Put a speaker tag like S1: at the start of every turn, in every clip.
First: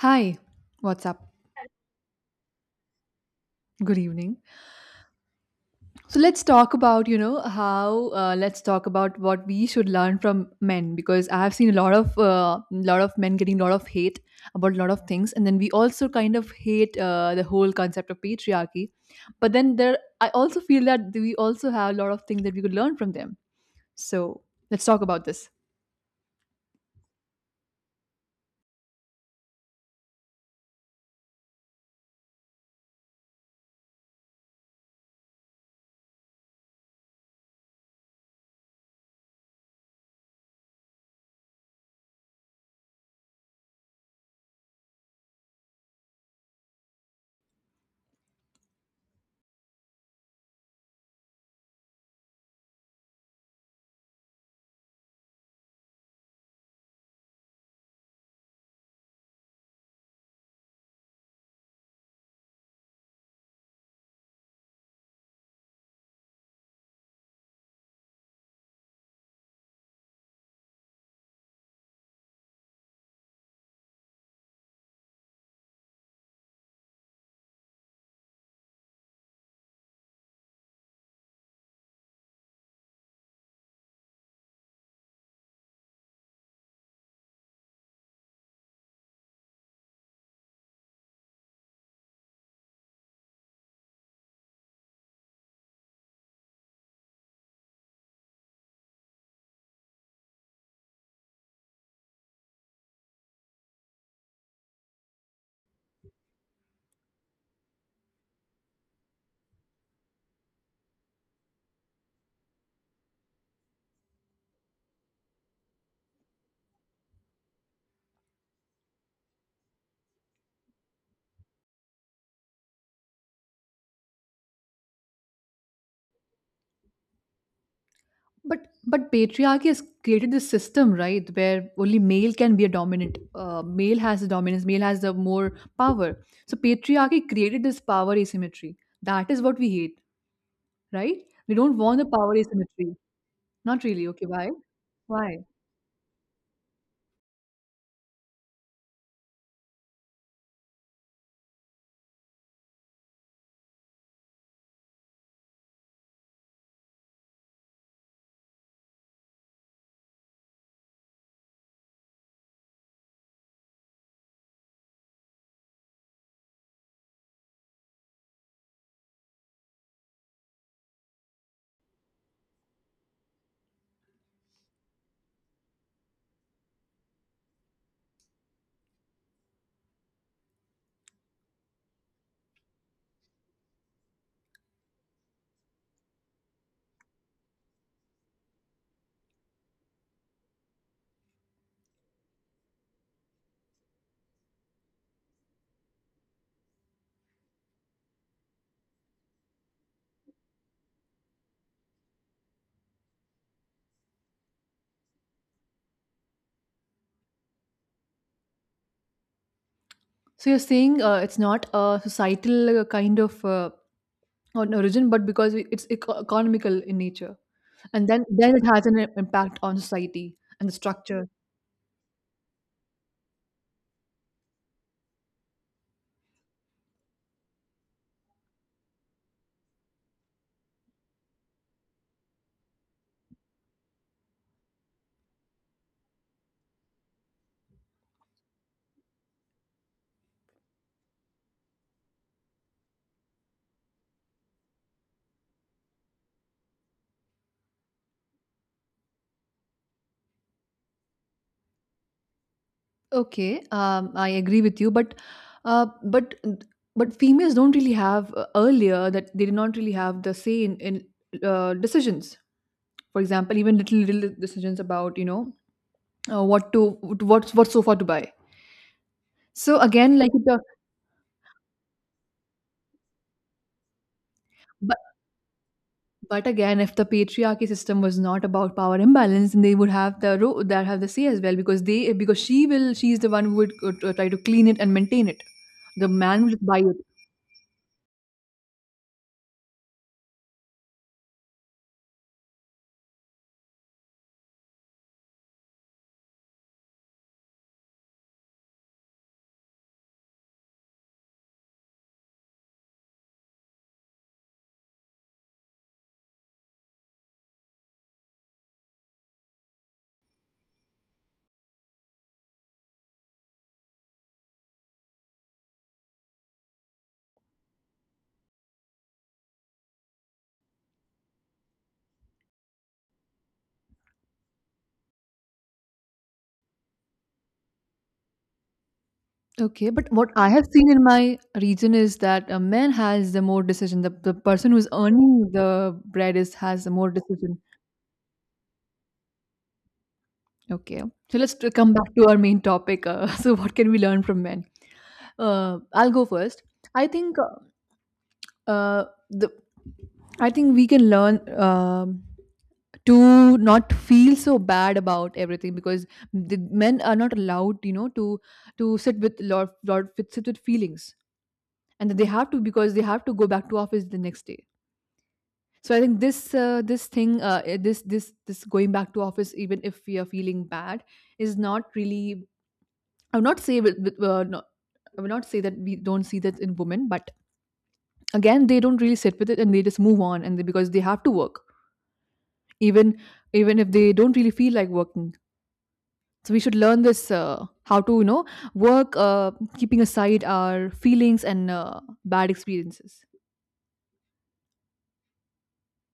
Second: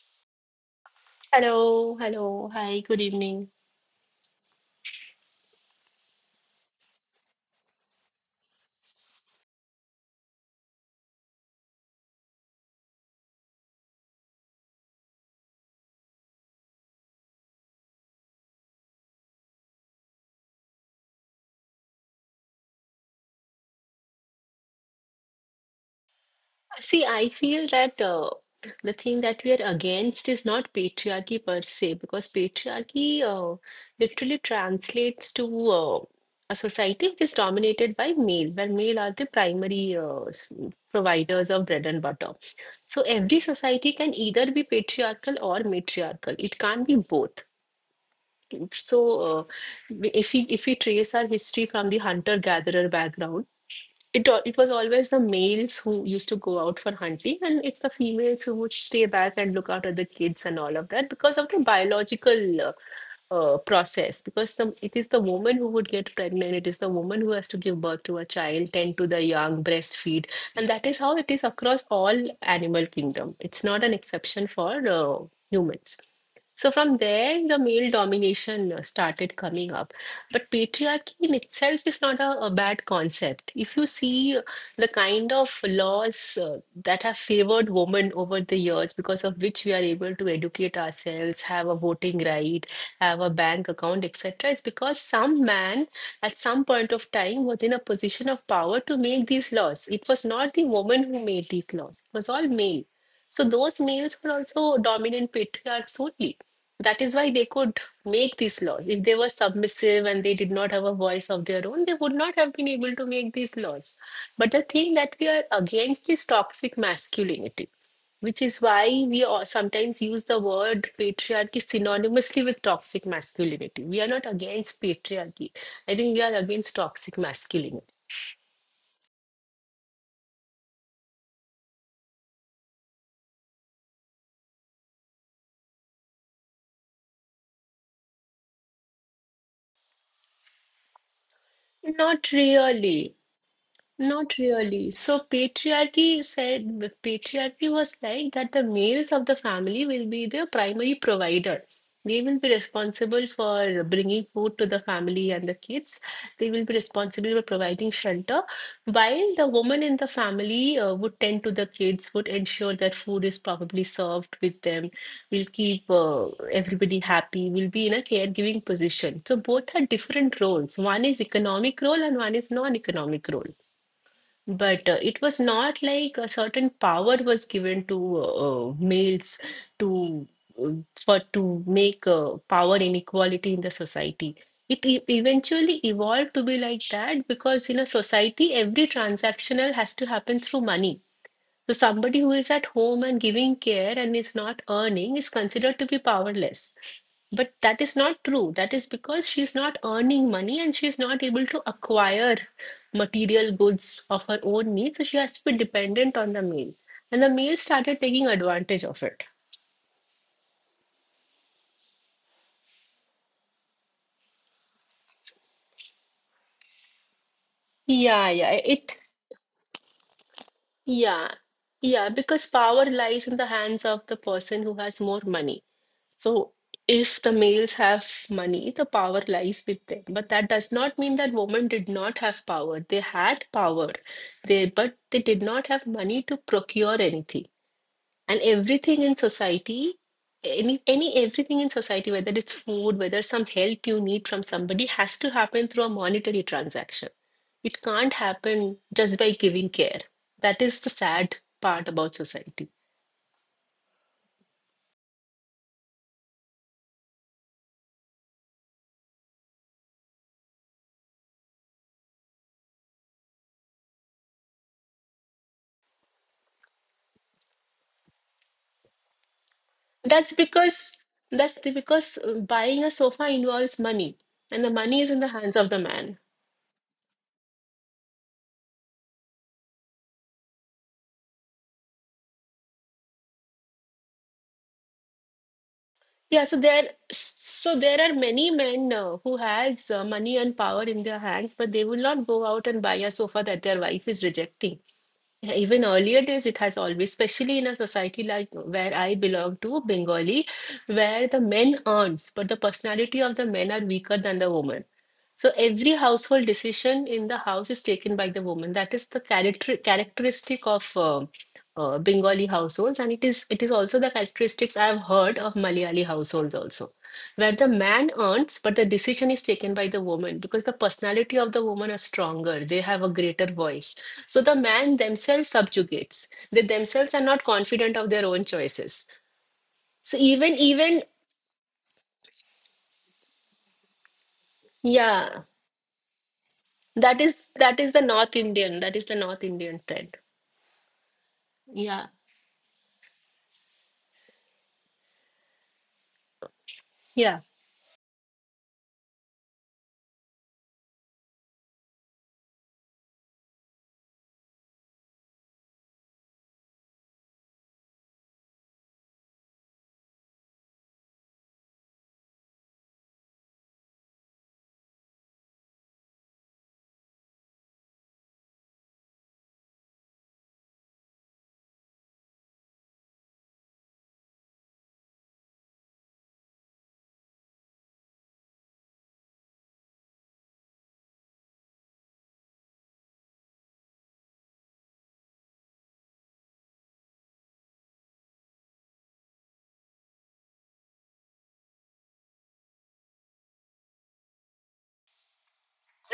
S1: Hi, what's up?
S2: Hello, hello, hi, good evening.
S1: Good evening. So let's talk about, how let's talk about what we should learn from men because I have seen a lot of men getting a lot of hate about a lot of things, and then we also kind of hate the whole concept of patriarchy. But then there, I also feel that we also have a lot of things that we could learn from them. So let's talk about this.
S2: See, I feel that the thing that we are against is not patriarchy per se, because patriarchy literally translates to a society which is dominated by male, where male are the primary providers of bread and butter. So every society can either be patriarchal or matriarchal. It can't be both. So uh, if we trace our history from the hunter-gatherer background it was always the males who used to go out for hunting, and it's the females who would stay back and look after the kids and all of that because of the biological process. It is the woman who would get pregnant, it is the woman who has to give birth to a child, tend to the young, breastfeed, and that is how it is across all animal kingdom. It's not an exception for humans. So from there, the male domination started coming up. But patriarchy in itself is not a bad concept. If you see the kind of laws that have favored women over the years, because of which we are able to educate ourselves, have a voting right, have a bank account, etc., is because some man at some point of time was in a position of power to make these laws. It was not the woman who made these laws, it was all male. So those males were also dominant patriarchs only. That is why they could make these laws. If they were submissive and they did not have a voice of their own, they would not have been able to make these laws. But the thing that we are against is toxic masculinity, which is why we sometimes use the word patriarchy synonymously with toxic masculinity. We are not against patriarchy. I think we are against toxic masculinity.
S1: But patriarchy has created this system, right, where only male can be a dominant. Male has the dominance. Male has the more power. So patriarchy created this power asymmetry. That is what we hate, right? We don't want the
S2: Not
S1: power asymmetry.
S2: really.
S1: Not really. Okay,
S2: Not
S1: why?
S2: really. So
S1: Why?
S2: patriarchy was like that the males of the family will be the primary provider. They will be responsible for bringing food to the family and the kids. They will be responsible for providing shelter, while the woman in the family would tend to the kids, would ensure that food is properly served with them, will keep everybody happy, will be in a caregiving position. So both are different roles. One is economic role and one is non-economic role. But it was not like a certain power was given to males to uh, for to make power inequality in the society. Eventually evolved to be like that because in a society, every transactional has to happen through money. So somebody who is at home and giving care and is not earning is considered to be powerless. But that is not true. That is because she's not earning money and she's not able to acquire material goods of her own needs. So she has to be dependent on the male. And the male started taking advantage of it.
S1: So you're saying it's not a societal kind of on origin, but because it's economical in nature, and then
S2: Yeah, yeah.
S1: then it has an impact on society and the structure.
S2: Yeah, yeah. Because power lies in the hands of the person who has more money. So if the males have money, the power lies with them. But that does not mean that women did not have power. They had power, but they did not have money to procure anything. And everything in society any everything in society, whether it's food, whether some help you need from somebody, has to happen through a monetary transaction. It can't happen just by giving care. That is the sad part about society.
S1: Okay, I agree with you, but Uh, but but females don't really have earlier that they did not really have the say in decisions. For example, even little decisions about what to what sofa to buy. So again,
S2: That's
S1: like the
S2: because that's the- Because buying a sofa involves money, and the
S1: but
S2: money is in the hands of the man.
S1: but again, if the patriarchy system was not about power imbalance, then they would have the that have the say as well because they because she will she's the one who would try to clean it and maintain it. The man will just buy it.
S2: So there are many men who has money and power in their hands, but they will not go out and buy a sofa that their wife is rejecting. Yeah. Even earlier days, especially in a society like where I belong to, Bengali, where the men earns, but the personality of the men are weaker than the woman. So every household decision in the house is taken by the woman. That is the characteristic of Bengali households, and it is also the characteristics I have heard of Malayali households also, where the man earns, but the decision is taken by the woman because the personality of the woman are stronger. They have a greater voice, so the man themselves subjugates. They themselves are not confident of their own choices.
S1: Okay, but
S2: So
S1: what I
S2: even
S1: have seen in
S2: even
S1: my region is that a man has the more decision. The person who's
S2: Yeah,
S1: earning the bread is has the more
S2: that is
S1: decision.
S2: the North Indian. That is the North Indian trend.
S1: Okay, so let's come
S2: Yeah.
S1: back to our main topic. So, what can we learn from men? I'll go first. I think
S2: Yeah.
S1: the I think we can learn to not feel so bad about everything because the men are not allowed, to sit with lot with sit with feelings, and that they have to because they have to go back to office the next day. So I think this this thing eh, this going back to office even if we are feeling bad is not really, I would not say with, no, I would not say that we don't see that in women, but again they don't really sit with it and they just move on, and they, because they have to work even even if they don't really feel like working. So we should learn this: how to work keeping aside our feelings and bad experiences.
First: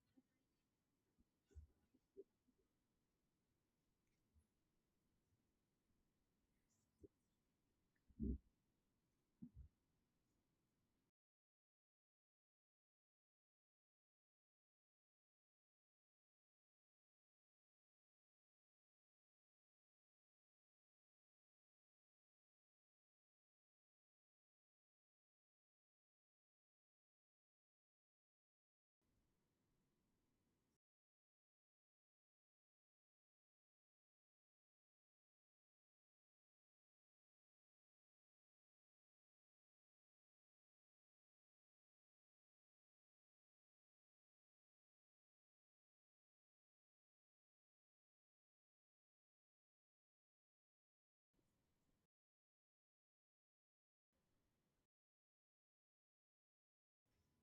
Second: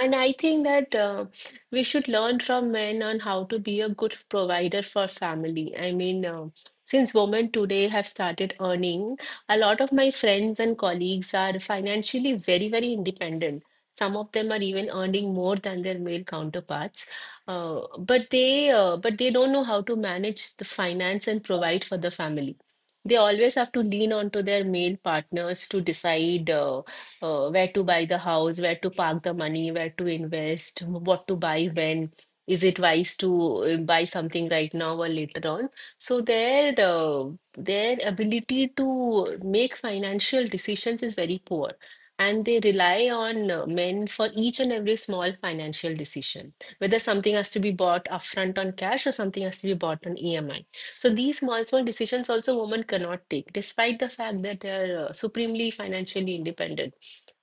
S2: And I think that we should learn from men on how to be a good provider for family. I mean, since women today have started earning, a lot of my friends and colleagues are financially very, very independent. Some of them are even earning more than their male counterparts, but they don't know how to manage the finance and provide for the family. They always have to lean onto their male partners to decide. Where to buy the house, where to park the money, where to invest, what to buy when. Is it wise to buy something right now or later on? So their ability to make financial decisions is very poor, and they rely on men for each and every small financial decision, whether something has to be bought upfront on cash or something has to be bought on EMI. So these small, small decisions also women cannot take, despite the fact that they are supremely financially independent,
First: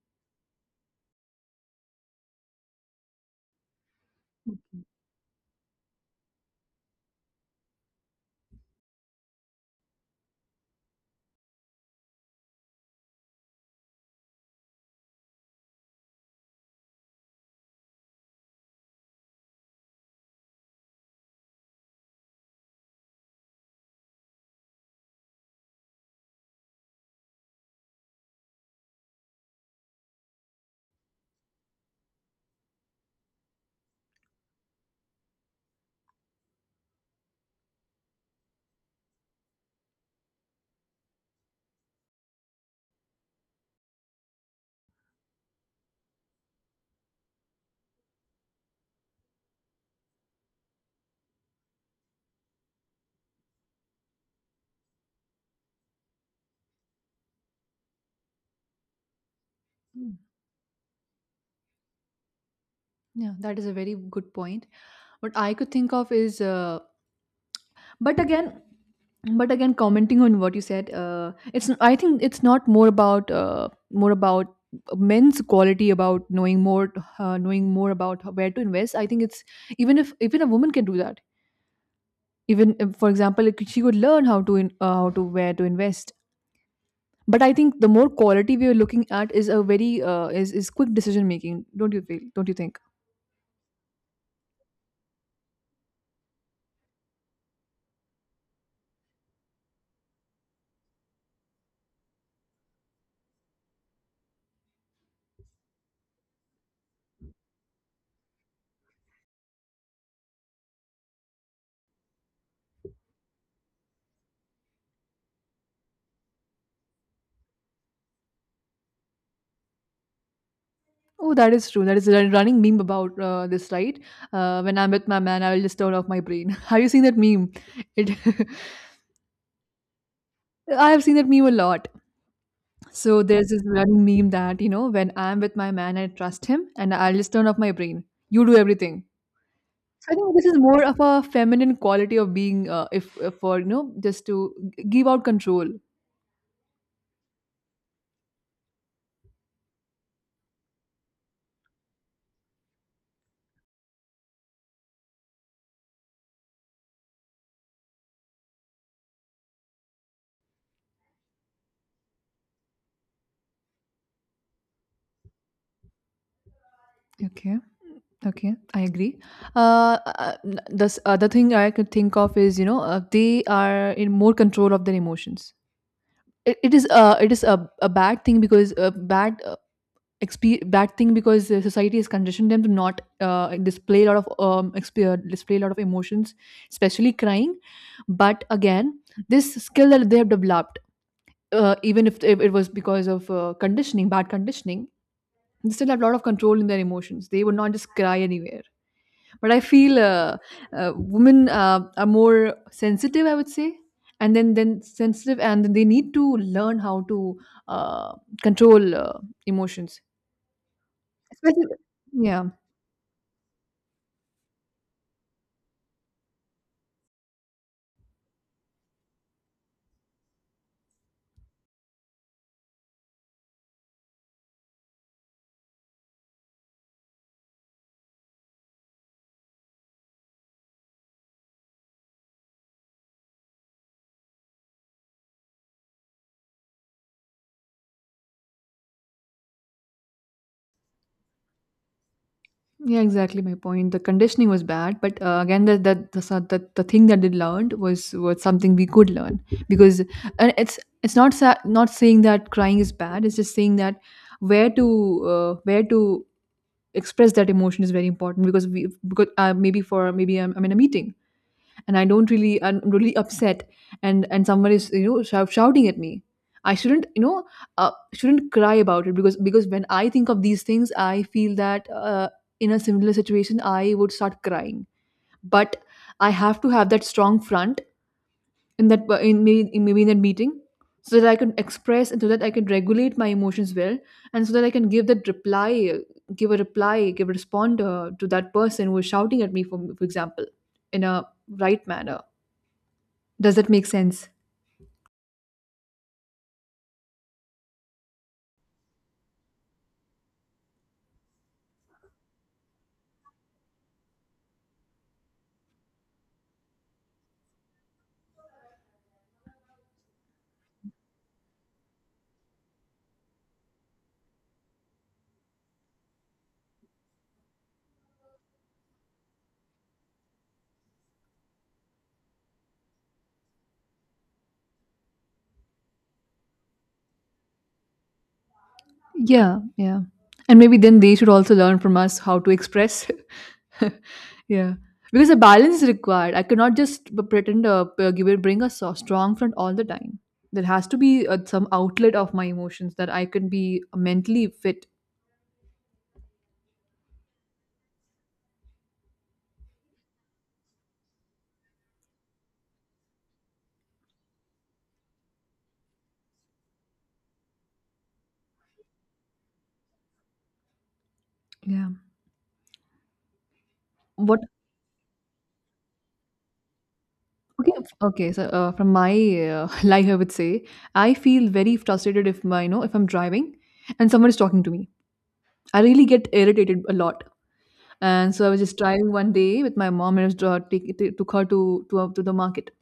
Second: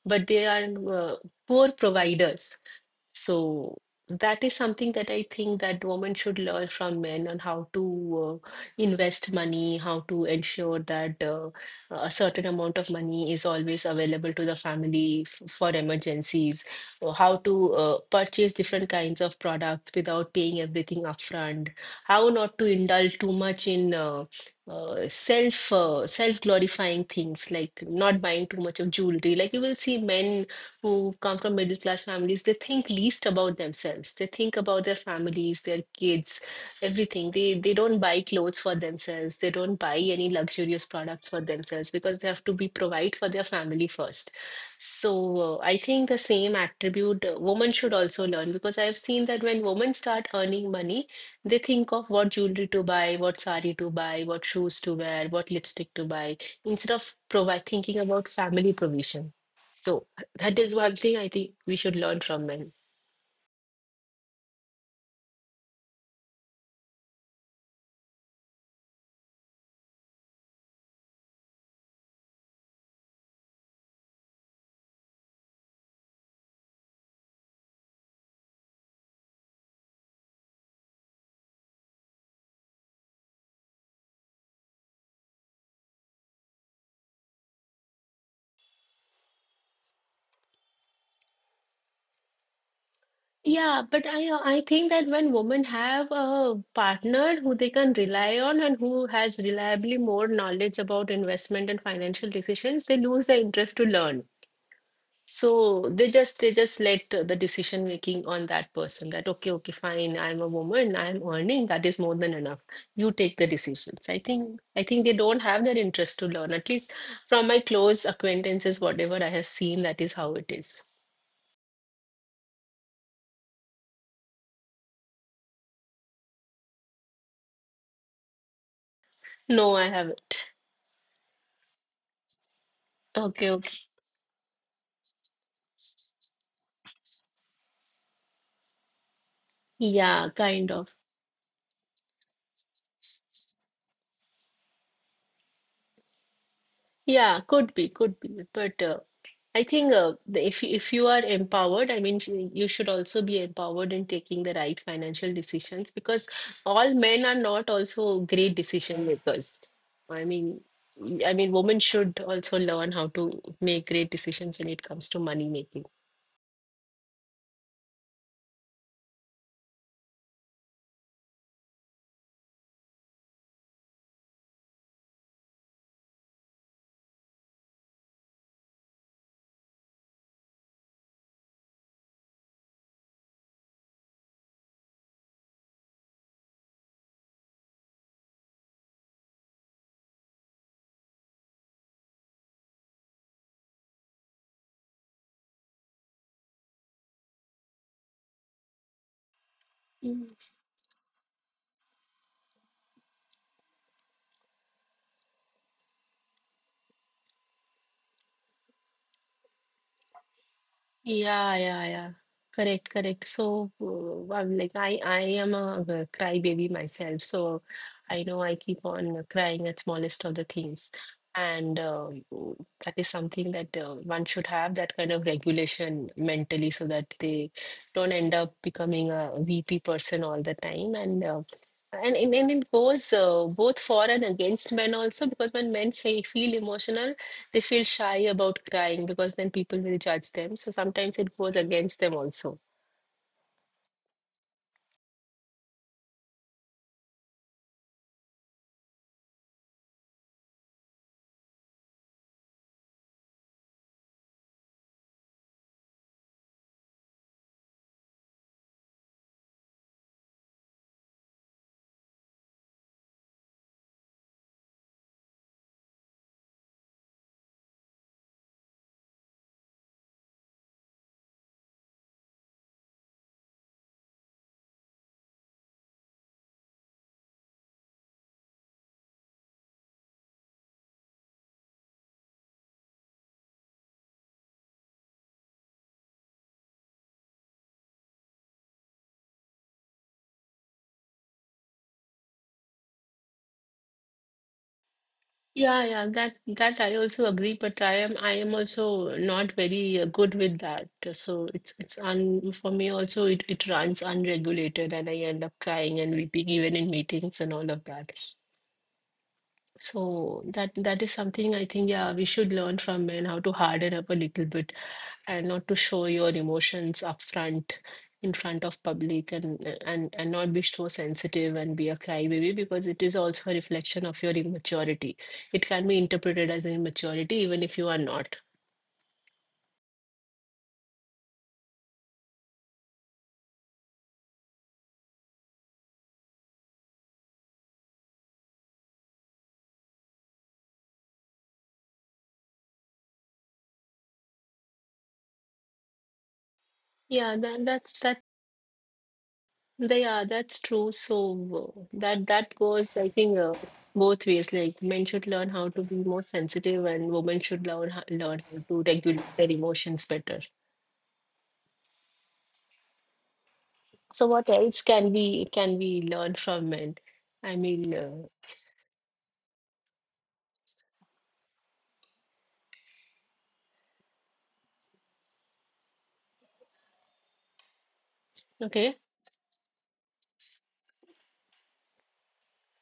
S2: but they are uh, poor providers. So that is something that I think that women should learn from men on how to invest money, how to ensure that a certain amount of money is always available to the family for emergencies, or how to purchase different kinds of products without paying everything upfront, how not to indulge too much in self glorifying things, like not buying too much of jewelry. Like you will see men who come from middle class families, they think least about themselves. They think about their families, their kids, everything. They don't buy clothes for themselves. They don't buy any luxurious products for themselves because they have to be provide for their family first. So I think the same attribute women should also learn, because I've seen that when women start earning money, they think of what jewelry to buy, what sari to buy, what shoes to wear, what lipstick to buy, instead of provide thinking about family provision. So
S1: Mm.
S2: that is one thing I think we should learn from men.
S1: Yeah, that is a very good point. What I could think of is, but again, commenting on what you said, it's I think it's not more about more about men's quality about knowing more about where to invest. I think it's even if even a woman can do that. Even if, for example, like, she could learn how to how to where to invest, but I think the more quality we are looking at is a very is quick decision making. Don't you think?
S2: Yeah, but I think that when women have a partner who they can rely on and who has reliably more knowledge about investment and financial decisions, they lose the interest to learn. So they just let the decision making on that person, that okay, okay, fine, I'm a woman, I'm earning, that is more than enough. You take the decisions. I think they don't have that interest to learn. At least from my close acquaintances, whatever I have seen, that is how it is.
S1: Oh, that is true. That is a running meme about this, right? Uh, when I'm with my man I will just turn off my brain. Have you seen that meme? It
S2: No, I haven't.
S1: I have seen that meme a lot. So
S2: Okay,
S1: there's this
S2: okay.
S1: running meme that you know when I'm with my man I trust him and I'll just turn off my brain. You do everything. So I
S2: Yeah,
S1: think this is
S2: kind
S1: more
S2: of.
S1: of a feminine quality of being, if for you know, just to give out control.
S2: Yeah, could be, could be. But if if you are empowered, I mean, you should also be empowered in taking the right financial decisions, because all men are not also great decision makers. I mean, I mean, women should also learn how to make great decisions when it comes to money making.
S1: Okay. Okay, I agree. The other thing I could think of is, you know, they are in more control of their emotions. It is a bad thing because a bad bad thing because society has conditioned them to not display a lot of display a lot of emotions, especially crying. But again, this skill that they have developed, even if it was because of conditioning, bad conditioning, they still have a lot of control in their emotions. They would not just cry anywhere, but I feel
S2: Mm.
S1: women are more sensitive, I would say, and then sensitive, and then they need to learn how to uh, control emotions.
S2: Yeah,
S1: Especially,
S2: yeah, yeah.
S1: yeah,
S2: Correct, correct. So, I'm like I am a crybaby myself. So, I know I keep on crying at smallest of the things, and that is something that one should have that kind of regulation mentally, so that they don't end up becoming a VP person all the time. And and it goes both for and against men also, because when men fe feel emotional they feel shy about crying because then people will judge them. So sometimes it goes against them also.
S1: yeah, exactly. My point. The conditioning was bad, but again, that the thing that they learned was something we could learn because — and it's not saying that crying is bad. It's just saying that where to where to express that emotion is very important because we because maybe I'm in a meeting, and I don't really I'm really upset, and someone is you know shouting at me. I shouldn't you know shouldn't cry about it because when I think of these things I feel that in a similar situation I would start crying, but I have to have that strong front in that in maybe, in maybe in that meeting so that I can express, and so that I can regulate my emotions well, and so that I can give that reply give a respond to that person who is shouting at me for example in a right manner. Does that make sense?
S2: Yeah, yeah, that I also agree, but I am also not very good with that. So it's un for me also it runs unregulated and I end up crying and weeping even in meetings and all of that. So that is something I think, yeah, we should learn from men, how to harden up a little bit and not to show your emotions up front, in front of public, and not be so sensitive and be a crybaby, because it is also a reflection of your immaturity. It can be interpreted as immaturity even if you are not.
S1: Yeah, yeah. And maybe then they should also learn from us how to express. Yeah. Because a balance is required. I cannot just pretend give it, bring a strong front all the time. There has to be some outlet of my emotions that I can be mentally fit.
S2: yeah that, that's that that's true. So that goes, I think, both ways. Like men should learn how to be more sensitive and women should learn learn how to regulate their emotions better.
S1: Yeah.
S2: So
S1: What?
S2: what else can we learn from men? I
S1: Okay.
S2: mean, uh,
S1: Okay. So from my life, I would say I feel very frustrated if my, you know, if I'm driving and someone is talking to me. I really get irritated a lot. And so I was just
S2: Okay.
S1: driving one day with my mom, and I was took her to to the market.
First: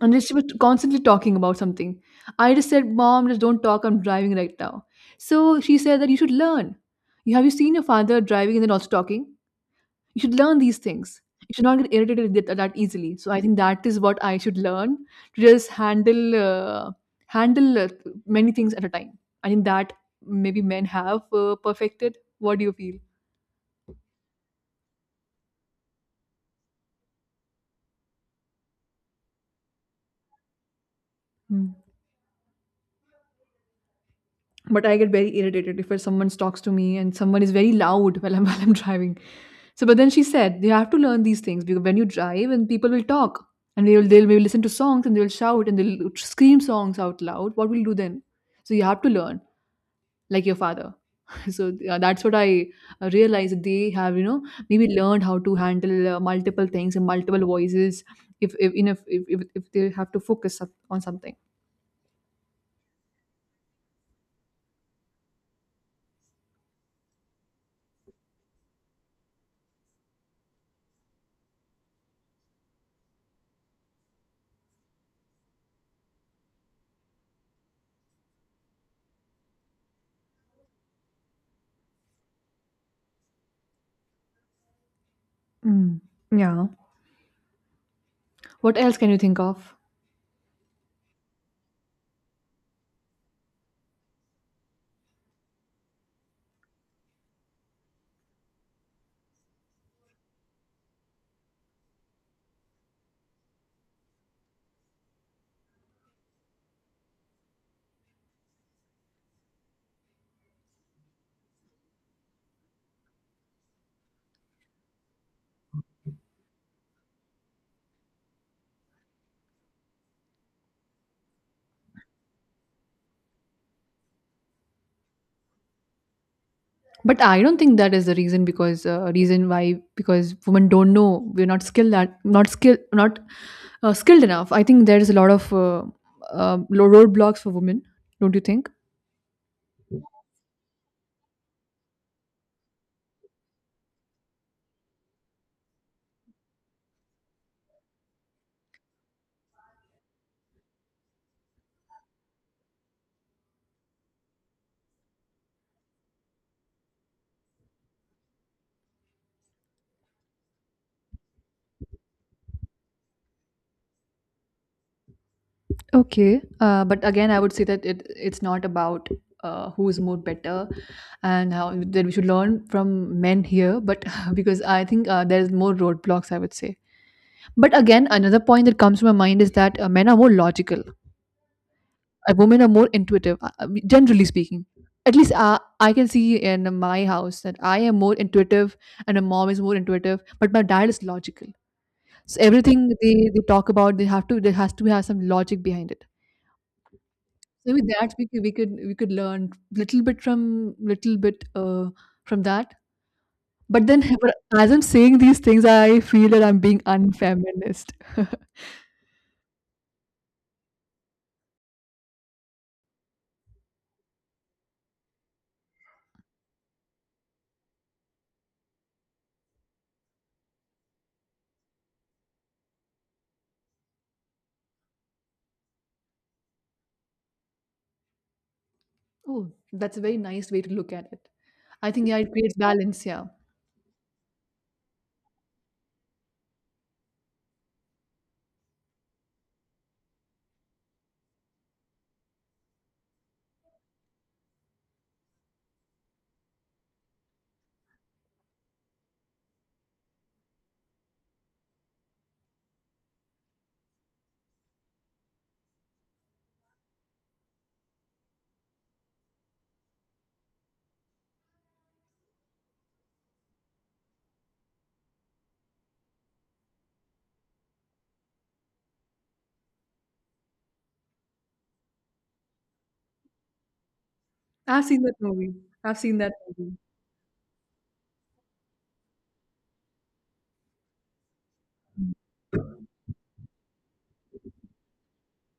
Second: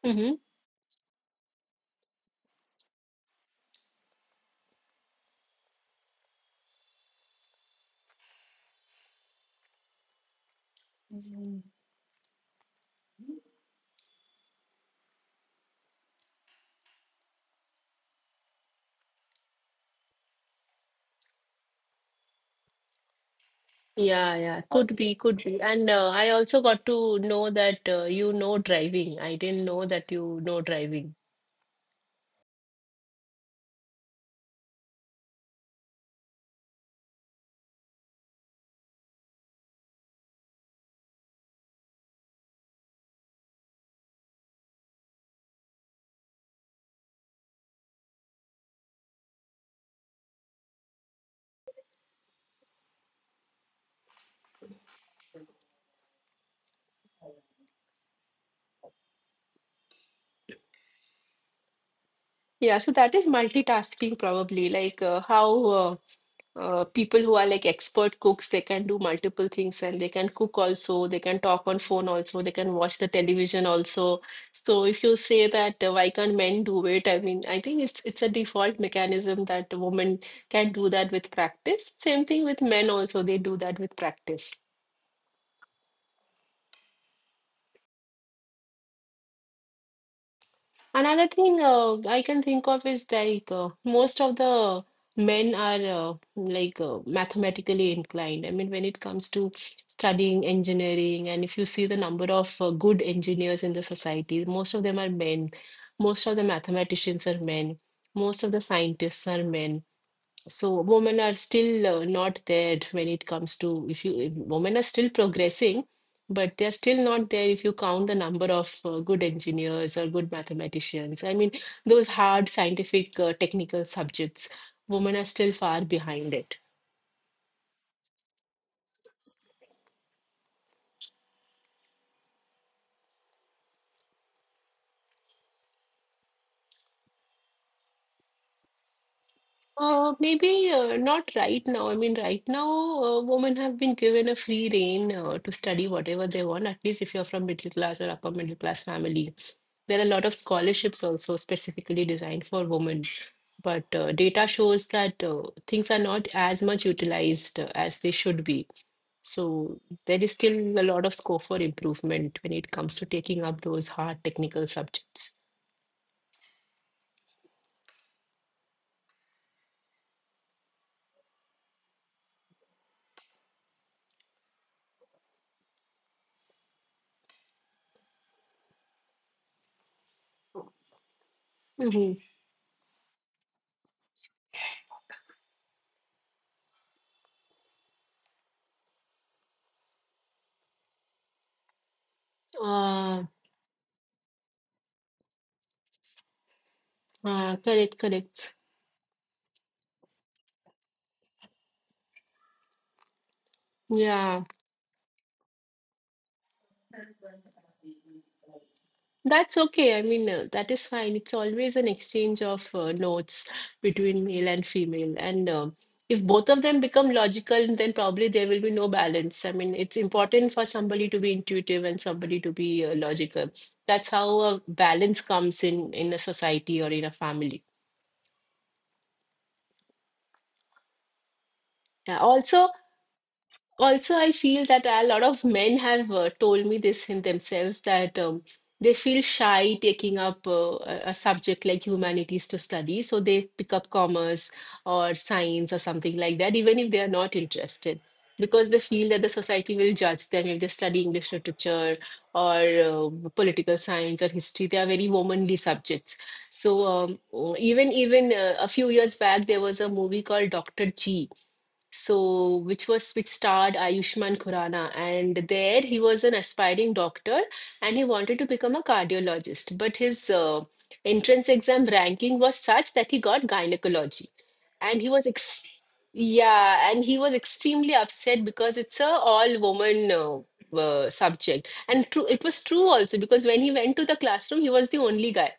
S1: And then
S2: Mm-hmm.
S1: she was constantly talking about something. I just said, "Mom, just don't talk. I'm driving right now." So she said that you should learn. You have you seen your father driving and then also talking? You should learn these things. You
S2: Mhm.
S1: should not get irritated with that easily. So I think that is what I should learn, to just handle handle many things at a time. I think that maybe men have perfected. What do you feel?
S2: Yeah, yeah. Could be, could be. And I also got to know that, you know, driving. I didn't know that, you know, driving.
S1: Hmm. But I get very irritated if someone talks to me and someone is very loud while I'm while I'm driving. So, but then she said you have to learn these things because when you drive and people will talk and they will they'll maybe listen to songs and they will shout and they'll scream songs out loud. What will you do then? So you have to learn like your father. So that's what I realized, that they have you know maybe learned how to handle multiple things and multiple voices if you know, if they have to focus up on something.
S2: Yeah, so that is multitasking probably, like how people who are like expert cooks, they can do multiple things, and they can cook also, they can talk on phone also, they can watch the television also. So if you say that, why can't men do it? I mean, I think it's a default mechanism that women can do that with practice. Same thing with men also, they do that with practice.
S1: Mm. Yeah. What else can you think of?
S2: Another thing I can think of is, like, most of the men are, mathematically inclined. I mean, when it comes to studying engineering, and if you see the number of good engineers in the society, most of them are men. Most of the mathematicians are men. Most of the scientists are men. So women are still not there when it comes to, if you, if women are still progressing, but they're still not there if you count the number of good engineers or good mathematicians. I mean, those hard scientific technical subjects, women are still far behind it.
S1: But I don't think that is the reason because reason why because women don't know we're not skilled at not skill not skilled enough. I think there is a lot of roadblocks for women, don't you think?
S2: Maybe not right now. I mean, right now, women have been given a free rein to study whatever they want, at least if you're from middle class or upper middle class family. There are a lot of scholarships also specifically designed for women. But data shows that things are not as much utilized as they should be. So there is still a lot of scope for improvement when it comes to taking up those hard technical subjects.
S1: Okay, but again, I would say that it it's not about who is more better and how that we should learn from men here, but because I think there is more roadblocks, I would say. But again, another point that comes to my mind is that men are more logical,
S2: Mm-hmm.
S1: women are more intuitive, generally speaking, at least I can see in my house that I am more intuitive and my mom is more intuitive, but my dad is logical. So everything
S2: Uh,
S1: they talk about they have to there has to have some logic behind it. So with
S2: Correct,
S1: that we could
S2: correct.
S1: we could learn little bit from that. But then, but
S2: Yeah.
S1: as I'm saying these things, I feel that I'm being unfeminist.
S2: That's okay. That is fine. It's always an exchange of notes between male and female. And if both of them become logical, then probably there will be no balance. I mean, it's important for somebody to be intuitive and somebody to be logical. That's how a balance comes in a society or in a family.
S1: Oh, that's a very nice way to look at it. I think yeah,
S2: Yeah.
S1: it creates
S2: Also,
S1: balance. Yeah.
S2: also I feel that a lot of men have told me this in themselves, that they feel shy taking up a subject like humanities to study, so they pick up commerce or science or something like that, even if they are not interested, because they feel that the society will judge them if they study English literature or political science or history. They are very womanly subjects. So, even a few years back, there was a movie called Dr. G, so which was, which starred Ayushmann Khurrana, and there he was an aspiring doctor, and he wanted to become a cardiologist, but his entrance exam ranking was such that he got gynecology.
S1: I've
S2: And
S1: seen
S2: he
S1: that
S2: was
S1: movie.
S2: ex-
S1: I've seen that movie.
S2: Yeah, and he was extremely upset because it's a all woman subject. And true, it was true also, because when he went to the classroom, he was the only guy.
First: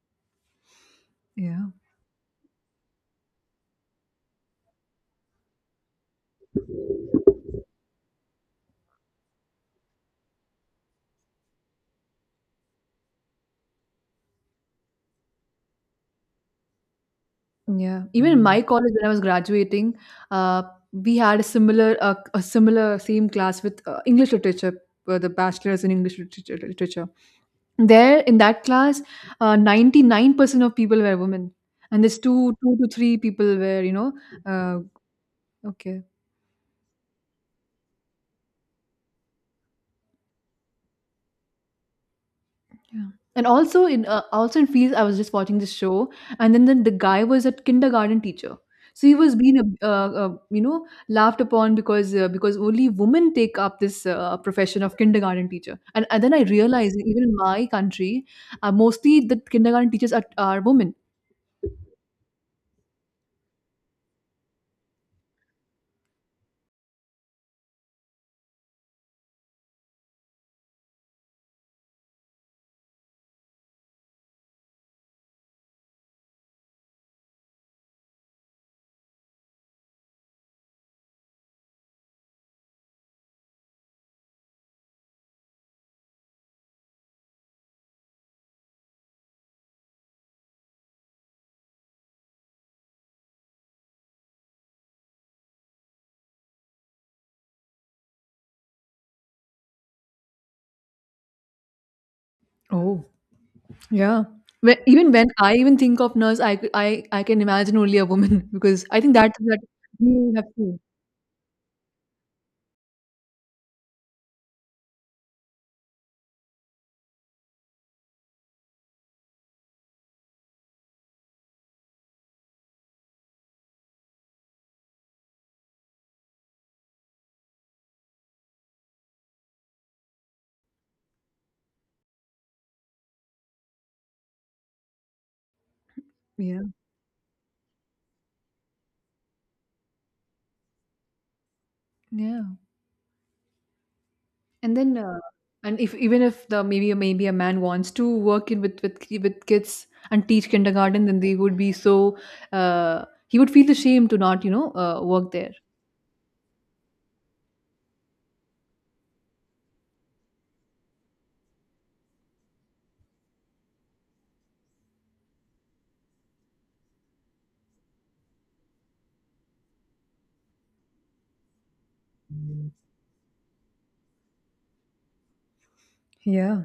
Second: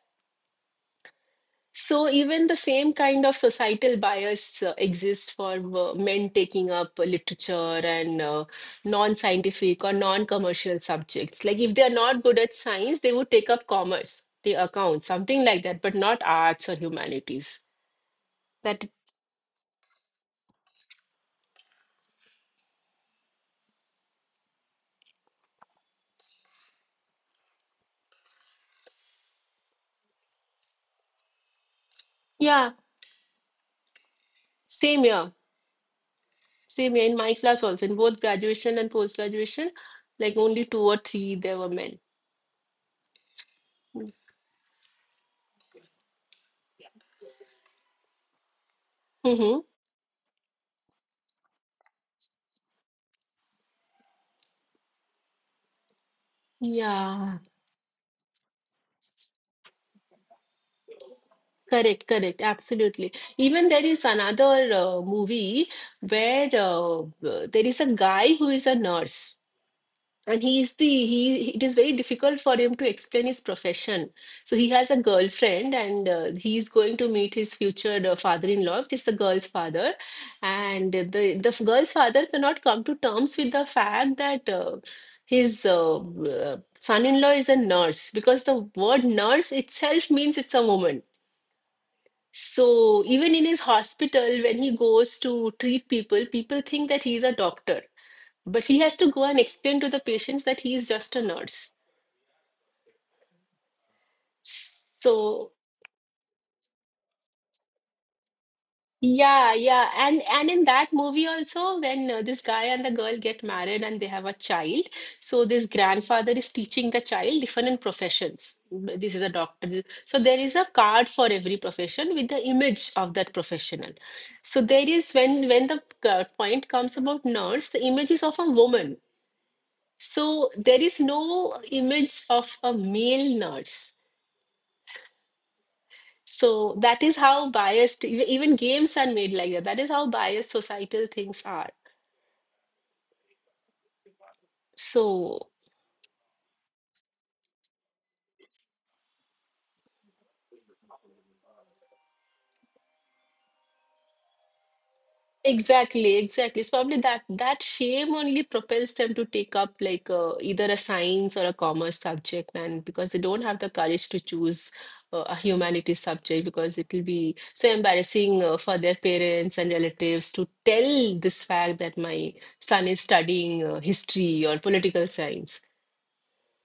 S1: Yeah.
S2: So even the same kind of societal bias exists for men taking up literature and non-scientific or non-commercial subjects. Like, if they are not good at science, they would take up commerce, the account, something like that, but not arts or humanities.
S1: Yeah, even in my
S2: That
S1: college when I was graduating, uh, we had a similar same class with English literature, the bachelor's in English literature. There in that class, 99% of people were women, and there's two,
S2: Yeah,
S1: two to three people were uh,
S2: same here,
S1: okay.
S2: same here in my class also, in both graduation and post graduation, like only two or three there were men.
S1: Yeah. And also in also in Fields, I was just watching this show, and then the guy was a kindergarten teacher. So he was being
S2: Mm-hmm.
S1: laughed upon because only women take up this profession of kindergarten teacher. And then I realized that even in
S2: Yeah.
S1: my country, mostly the kindergarten teachers are women.
S2: Correct, correct, absolutely. Even there is another movie where there is a guy who is a nurse, and he is the he. He- it is very difficult for him to explain his profession. So he has a girlfriend, and he is going to meet his future father-in-law, which is the girl's father. And the girl's father cannot come to terms with the fact that. His son-in-law is a nurse, because the word nurse itself means it's a woman. So even in his hospital, when he goes to treat people, people think that he's a doctor, but he has to go and explain to the patients that he is just a nurse.
S1: Oh, yeah. When, even when
S2: So
S1: I even think of nurse, I, c- I can imagine only a woman because I think that
S2: yeah,
S1: that
S2: yeah,
S1: we have
S2: and in
S1: seen.
S2: that movie also, when this guy and the girl get married and they have a child, so this grandfather is teaching the child different professions. This is a doctor. So there is a card for every profession with the image of that professional. So there is, when the point comes about nurse, the image is of a woman. So there is no image of a male nurse.
S1: Yeah.
S2: So that is how biased even games are made, like that. That is how biased societal things are.
S1: Yeah. And then,
S2: So
S1: and if even if the maybe a man wants to work in with with kids and teach kindergarten, then they would be so he would feel ashamed to not work there.
S2: exactly, exactly. It's probably that that shame only propels them to take up, like, either a science or a commerce subject, and because they don't have the courage to choose a humanities subject, because it will be so embarrassing for their parents and relatives to tell this fact that my son is studying history or political science.
S1: Yeah.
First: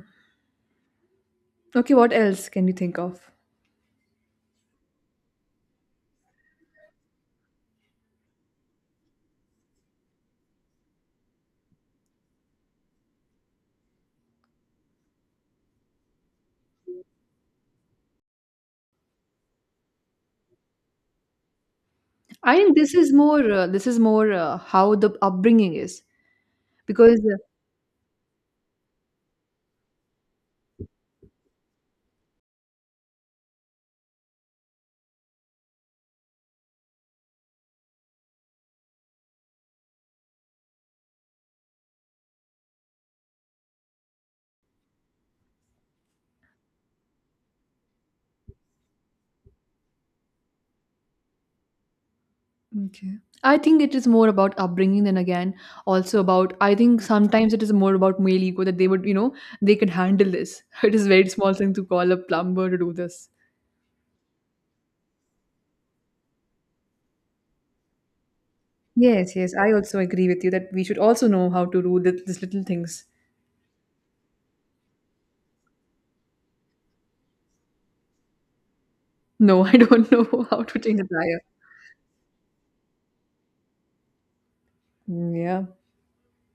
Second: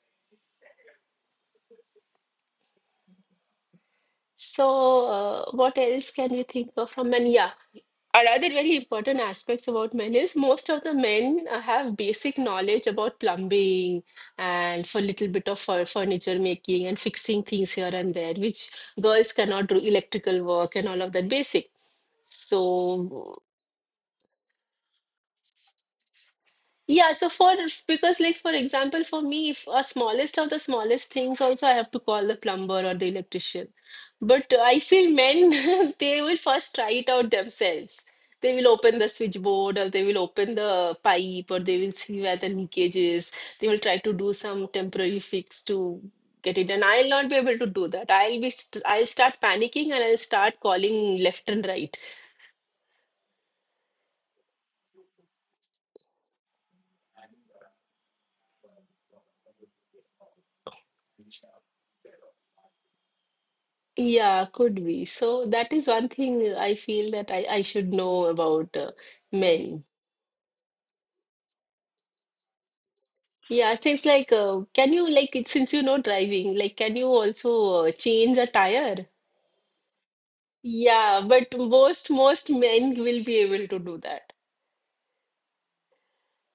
S1: Okay, what else can you think of?
S2: So, what else can we think of from men? Yeah, another very important aspects about men is most of the men have basic knowledge about plumbing and for little bit of furniture making and fixing things here and there, which girls cannot do. Electrical work and all of that basic.
S1: I think
S2: So
S1: this is more how the upbringing is
S2: yeah,
S1: because
S2: so for, because, like for example, for me, if a smallest of the smallest things also, I have to call the plumber or the electrician. But I feel men they will first try it out themselves. They will open the switchboard, or they will open the pipe, or they will see where the leakage is. They will try to do some temporary fix to get it. And I'll not be able to do that. I'll be st I'll start panicking, and I'll start calling left and right.
S1: okay. I think it is more about upbringing than again also about I think sometimes it is more about male ego that they would they can handle this. It is very small thing to call a plumber to do this.
S2: Yeah, could be. So that is one thing I feel that I should know about
S1: Yes, yes, I
S2: men.
S1: also agree with you that we should also know how to do these little things.
S2: Yeah, things like, can you, like, since you know driving, like, can you also change a tire?
S1: No, I don't know how to change a
S2: Yeah,
S1: tire.
S2: but most men will be able to do that.
S1: Mm, yeah.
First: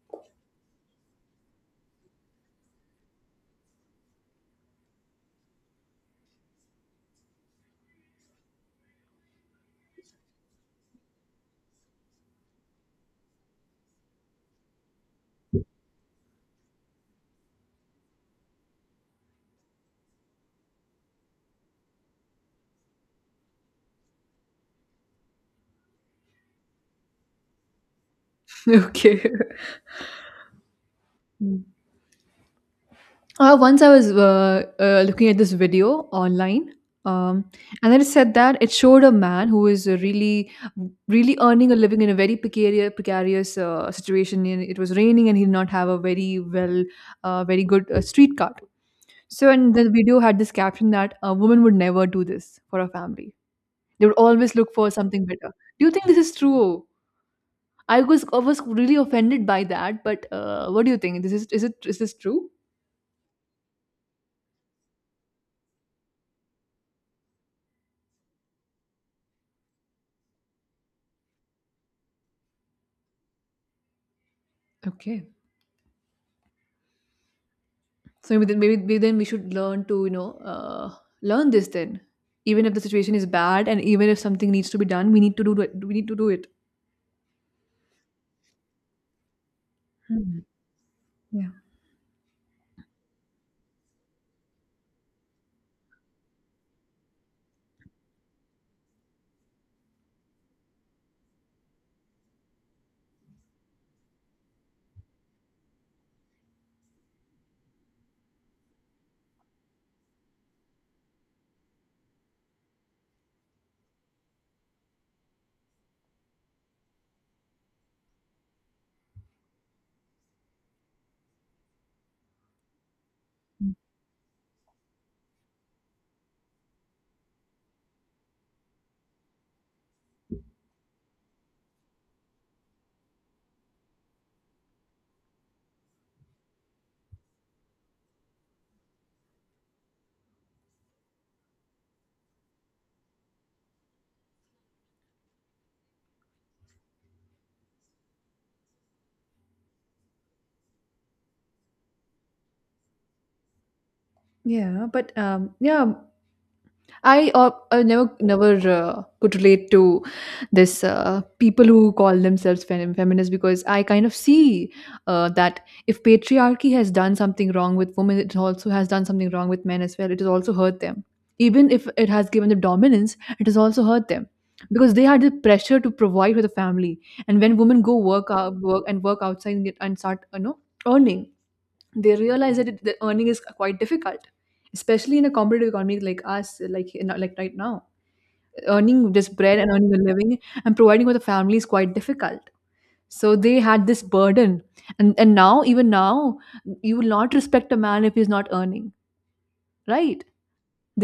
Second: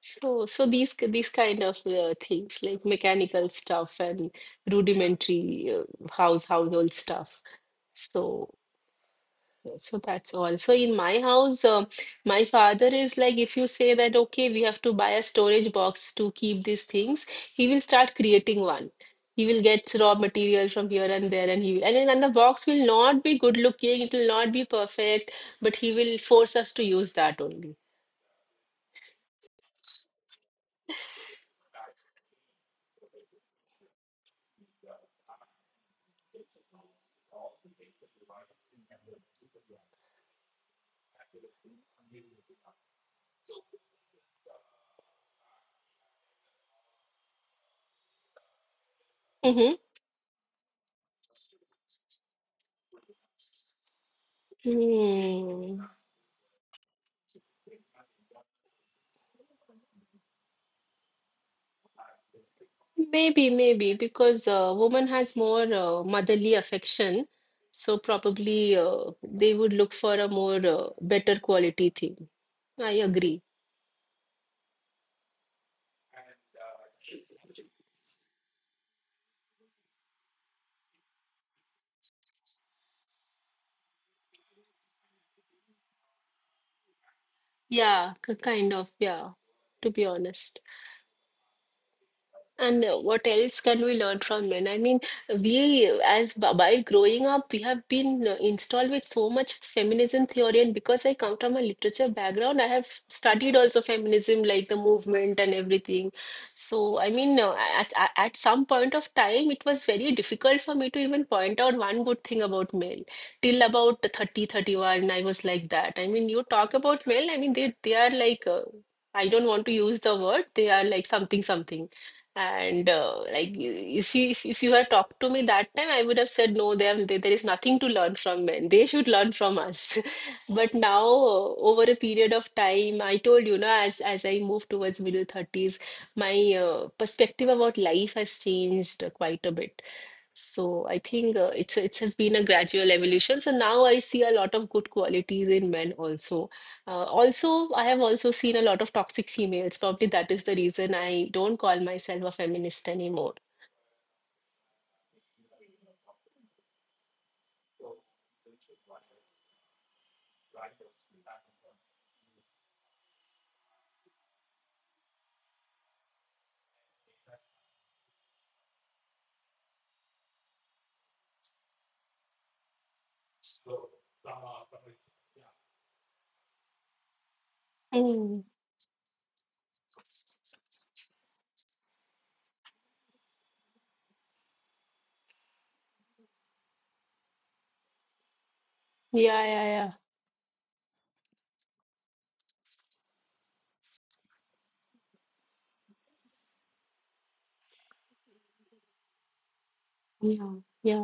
S2: So, so these these kind of things like mechanical stuff and rudimentary house household stuff. So. So that's all. So in my house, my father is like, if you say that, okay, we have to buy a storage box to keep these things, he will start creating one. He will get raw material from here and there, and he will, and the box will not be good looking, it will not be perfect, but he will force us to use that only.
S1: Okay. Mm. Once I was looking at this video online, um, and then it said that it showed a man who is really earning a living in a very precarious situation. And it was raining, and he did not have a very well, very good street card. So, and
S2: Mm-hmm.
S1: the video had this caption that a woman would never do this for a family. They would always look for something better.
S2: Hmm.
S1: Do you think this is true? I was really offended by that, but what do you think? This is it is this true?
S2: Maybe, maybe because woman has more motherly affection, so probably they would look for a more better quality thing. I agree.
S1: Okay. So maybe then we should learn to learn this then. Even if the situation is bad, and even if something needs to be done, we need to do it. We need to do it.
S2: Yeah, kind of. Yeah, to be
S1: Hmm.
S2: honest.
S1: Yeah.
S2: And what else can we learn from men? I mean, we, as by growing up, we have been installed with so much feminism theory. And because I come from a literature background, I have studied also feminism, like the movement and everything. So, I mean, at some point of time, it was very difficult for me to even point out one good thing about men. Till about 30, 31, I was like that. I mean, you talk about men, I mean, they are like, I don't want to use the word, they are like something, something. And like, if you, if you had talked to me that time, I would have said no. There is nothing to learn from men. They should learn from us. But now, over a period of time, I told you, know, as I move towards middle thirties, my perspective about life has changed quite a bit. So I think it has been a gradual evolution. So now I see a lot of good qualities in men also. Also, I have also seen a lot of toxic females. Probably that is the reason I don't call myself a feminist anymore.
S1: Yeah, but I never could relate to this people who call themselves feminists because I kind of see that if patriarchy has done something wrong with women, it also has done something wrong with men as well. It has also hurt them. Even if it has given them dominance, it has also hurt them because they had the pressure to provide for the family. And when women go work
S2: Mm.
S1: out, work and work outside and, get, and start earning, they realize that it, the earning is quite difficult especially in a competitive economy like us like like right now earning just
S2: Yeah,
S1: bread and
S2: yeah,
S1: earning a living and providing for the family is quite difficult, so they had this burden, and now even now you will not respect a man if he's not earning, right?
S2: yeah, yeah,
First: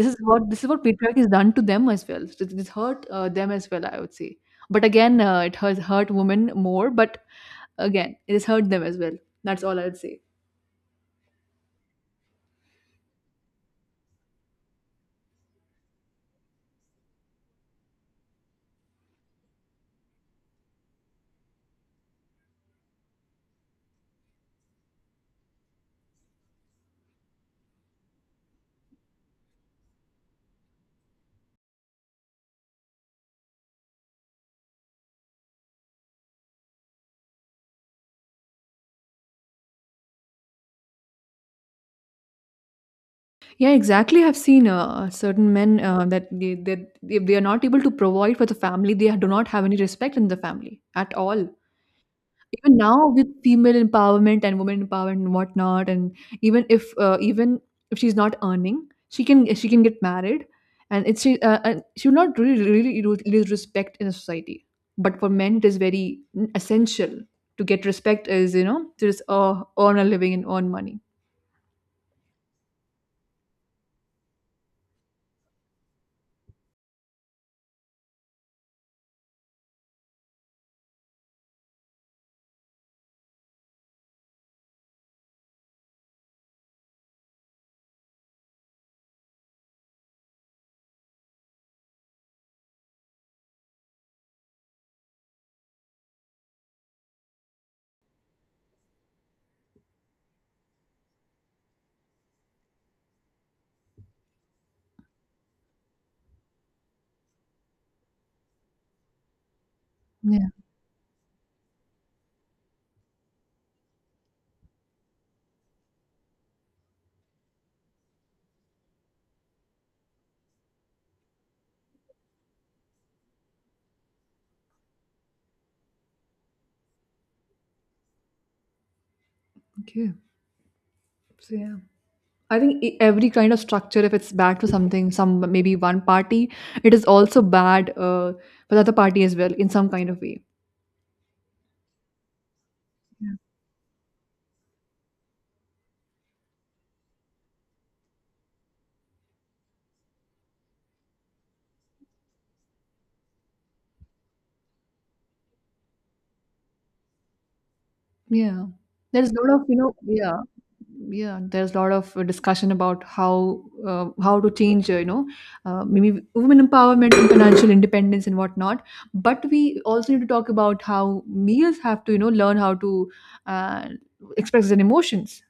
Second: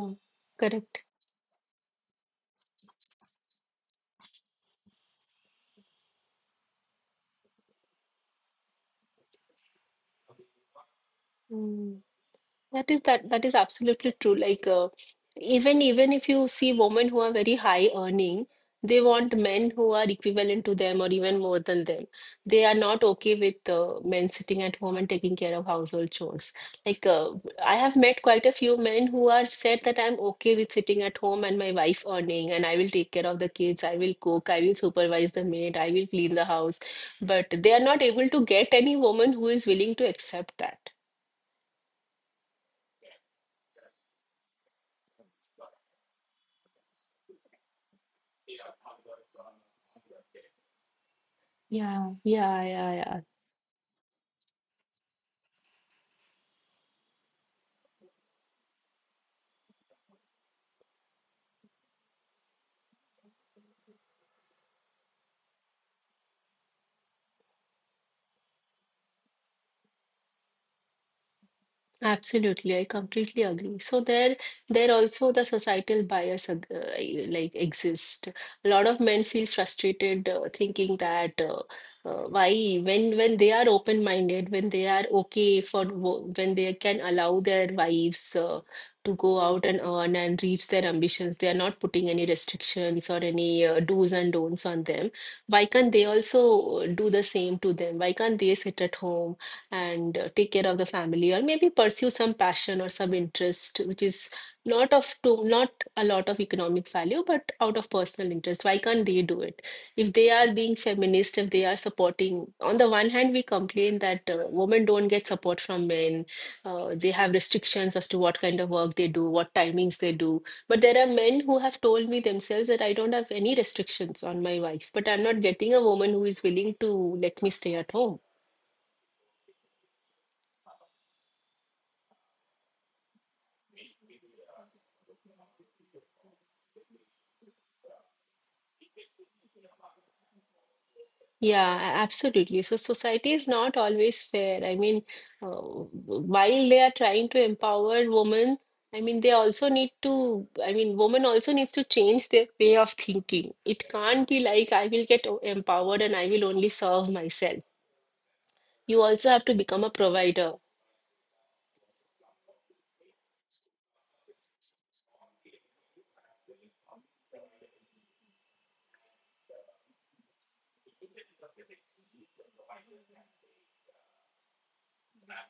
S1: This is what
S2: Correct.
S1: patriarchy has done to them as well. So it's hurt them as well, I would say. But again, it has hurt women more, but again it has hurt them as well. That's all I would say.
S2: Mm. That is absolutely true. Like, even if you see women who are very high earning, they want men who are equivalent to them or even more than them. They are not okay with men sitting at home and taking care of household chores. Like, I have met quite a few men who are said that I'm okay with sitting at home and my wife earning, and I will take care of the kids, I will cook, I will supervise the maid, I will clean the house. But they are not able to get any woman who is willing to accept that.
S1: Yeah, exactly. I've seen certain men they if they are not able to provide for the family, they do not have any respect in the family at all.
S2: Yeah, yeah,
S1: Even
S2: yeah,
S1: now
S2: yeah.
S1: with female empowerment and women empowerment and whatnot, and even if she's not earning, she can get married, and it's she and she will not really lose respect in a society. But for men, it is very essential to get respect is to just earn a living and earn money.
S2: Absolutely, I completely agree. So there also the societal bias like exist. A lot of men feel frustrated, thinking that why, when they are open-minded, when they are okay for when they can allow their wives to go out and earn and reach their ambitions, they are not putting any restrictions or any do's and don'ts on them. Why can't they also do the same to them? Why can't they sit at home and take care of the family, or maybe pursue some passion or some interest which is not a lot of economic value, but out of personal interest? Why can't they do it if they are being feminist, if they are supporting? On the one hand, we complain that women don't get support from men, they have restrictions as to what kind of work they do, what timings they do, but there are men who have told me themselves that I don't have any restrictions on my wife, but I'm not getting a woman who is willing to let me stay at home.
S1: Okay. So yeah, I think every kind of structure, if it's bad for something, some maybe one party, it is also bad for the other party as well in some kind of way.
S2: Yeah, absolutely. So society
S1: Yeah.
S2: is not always fair. I mean, while they are trying to empower women, I mean, they also need to, I mean, women also needs to change their way of thinking. It can't be like, I will get empowered and I will only serve myself.
S1: Yeah.
S2: You also
S1: There's a
S2: have to
S1: lot of
S2: become a provider.
S1: there's a lot of discussion about how to change maybe women empowerment and financial independence and whatnot, but we also need to talk about how males have to learn how to uh, express their emotions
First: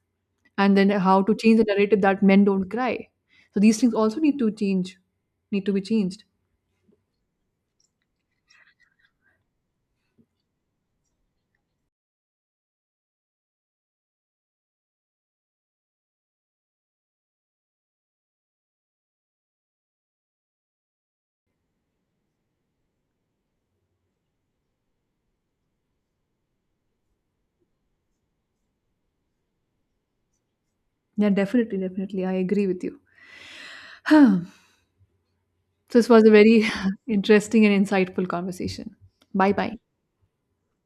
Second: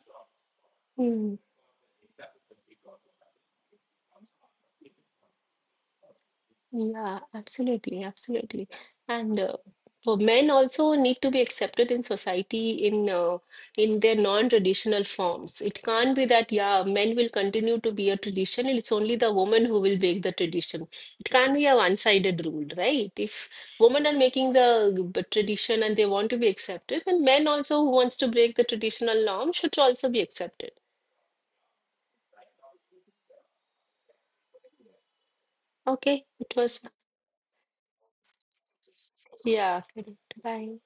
S1: and then how to change the narrative that men don't cry. So these things also need to change, need to be changed.
S2: Yeah, absolutely, absolutely. And for men also need to be accepted in society in their non-traditional forms. It can't be that, yeah, men will continue to be a tradition. It's only the woman who will break the tradition. It can't be a one-sided rule, right? If women are making the tradition and they want to be accepted, then men also who wants to break the traditional norm should also be accepted.
S1: Yeah, definitely, definitely. I agree with you. So this was
S2: Okay,
S1: a
S2: it
S1: very
S2: was,
S1: interesting and insightful conversation. Bye bye.
S2: yeah, correct. Bye.